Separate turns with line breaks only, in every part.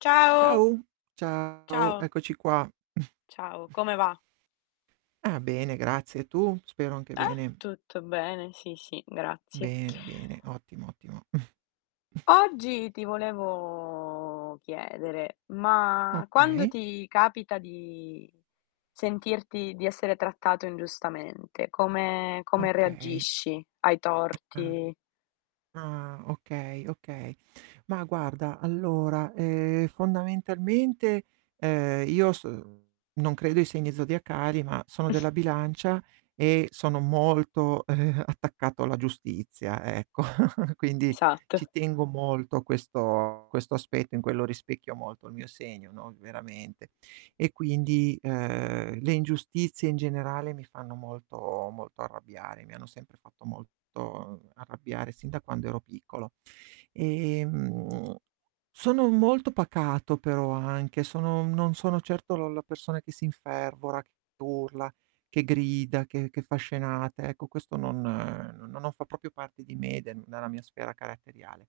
Ciao.
Ciao, ciao.
Ciao.
Eccoci qua.
Ciao, come va?
Ah bene, grazie, e tu? Spero anche
Eh?
bene.
Tutto bene, sì, sì, grazie.
Bene, bene, ottimo, ottimo.
Oggi ti volevo chiedere: ma quando
Okay.
ti capita di sentirti, di essere trattato ingiustamente, come come
Okay.
reagisci ai
Ah,
torti?
ah, okay, okay. Ma guarda, allora, ehm, fondamentalmente, ehm, io s non credo ai segni zodiacali, ma sono della Bilancia e sono molto, ehm, attaccato alla giustizia, ecco. Quindi
Esatto.
ci tengo molto a questo, questo aspetto, in quello rispecchio molto il mio segno, no, veramente. E quindi, ehm, le ingiustizie in generale mi fanno molto molto arrabbiare, mi hanno sempre fatto molto arrabbiare sin da quando ero piccolo. Ehm, sono molto pacato però anche, sono non sono certo la la persona che si infervora, che urla, che grida, che che fa scenate. Ecco, questo non no non fa proprio parte di me, de della mia sfera caratteriale.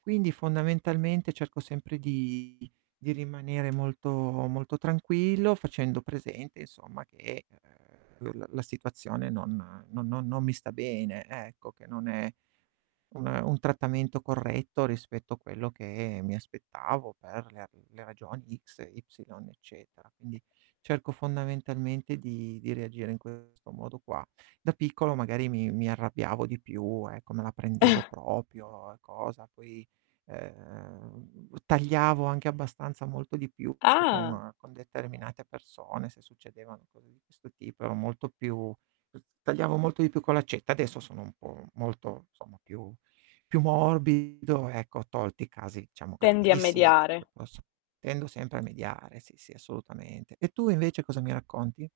Quindi fondamentalmente cerco sempre di di rimanere molto, molto tranquillo facendo presente insomma che, ehm, l la situazione non non non mi sta bene, ecco, che non è un un trattamento corretto rispetto a quello che mi aspettavo per le ra le ragioni X, e Y eccetera. Quindi cerco fondamentalmente di di reagire in questo modo qua. Da piccolo magari mi mi arrabbiavo di più, ecco, me la prendevo proprio e cosa. Poi, ehm, tagliavo anche abbastanza molto di più,
Ah!
con con determinate persone se succedevano cose di questo tipo, ero molto più tagliavo molto di più con l'accetta. Adesso sono un po' molto, insomma più, più morbido. Ecco, tolti casi diciamo
Tendi a
gravissimi, che
mediare.
poi posso tendo sempre a mediare. Sì, sì, assolutamente. E tu invece cosa mi racconti?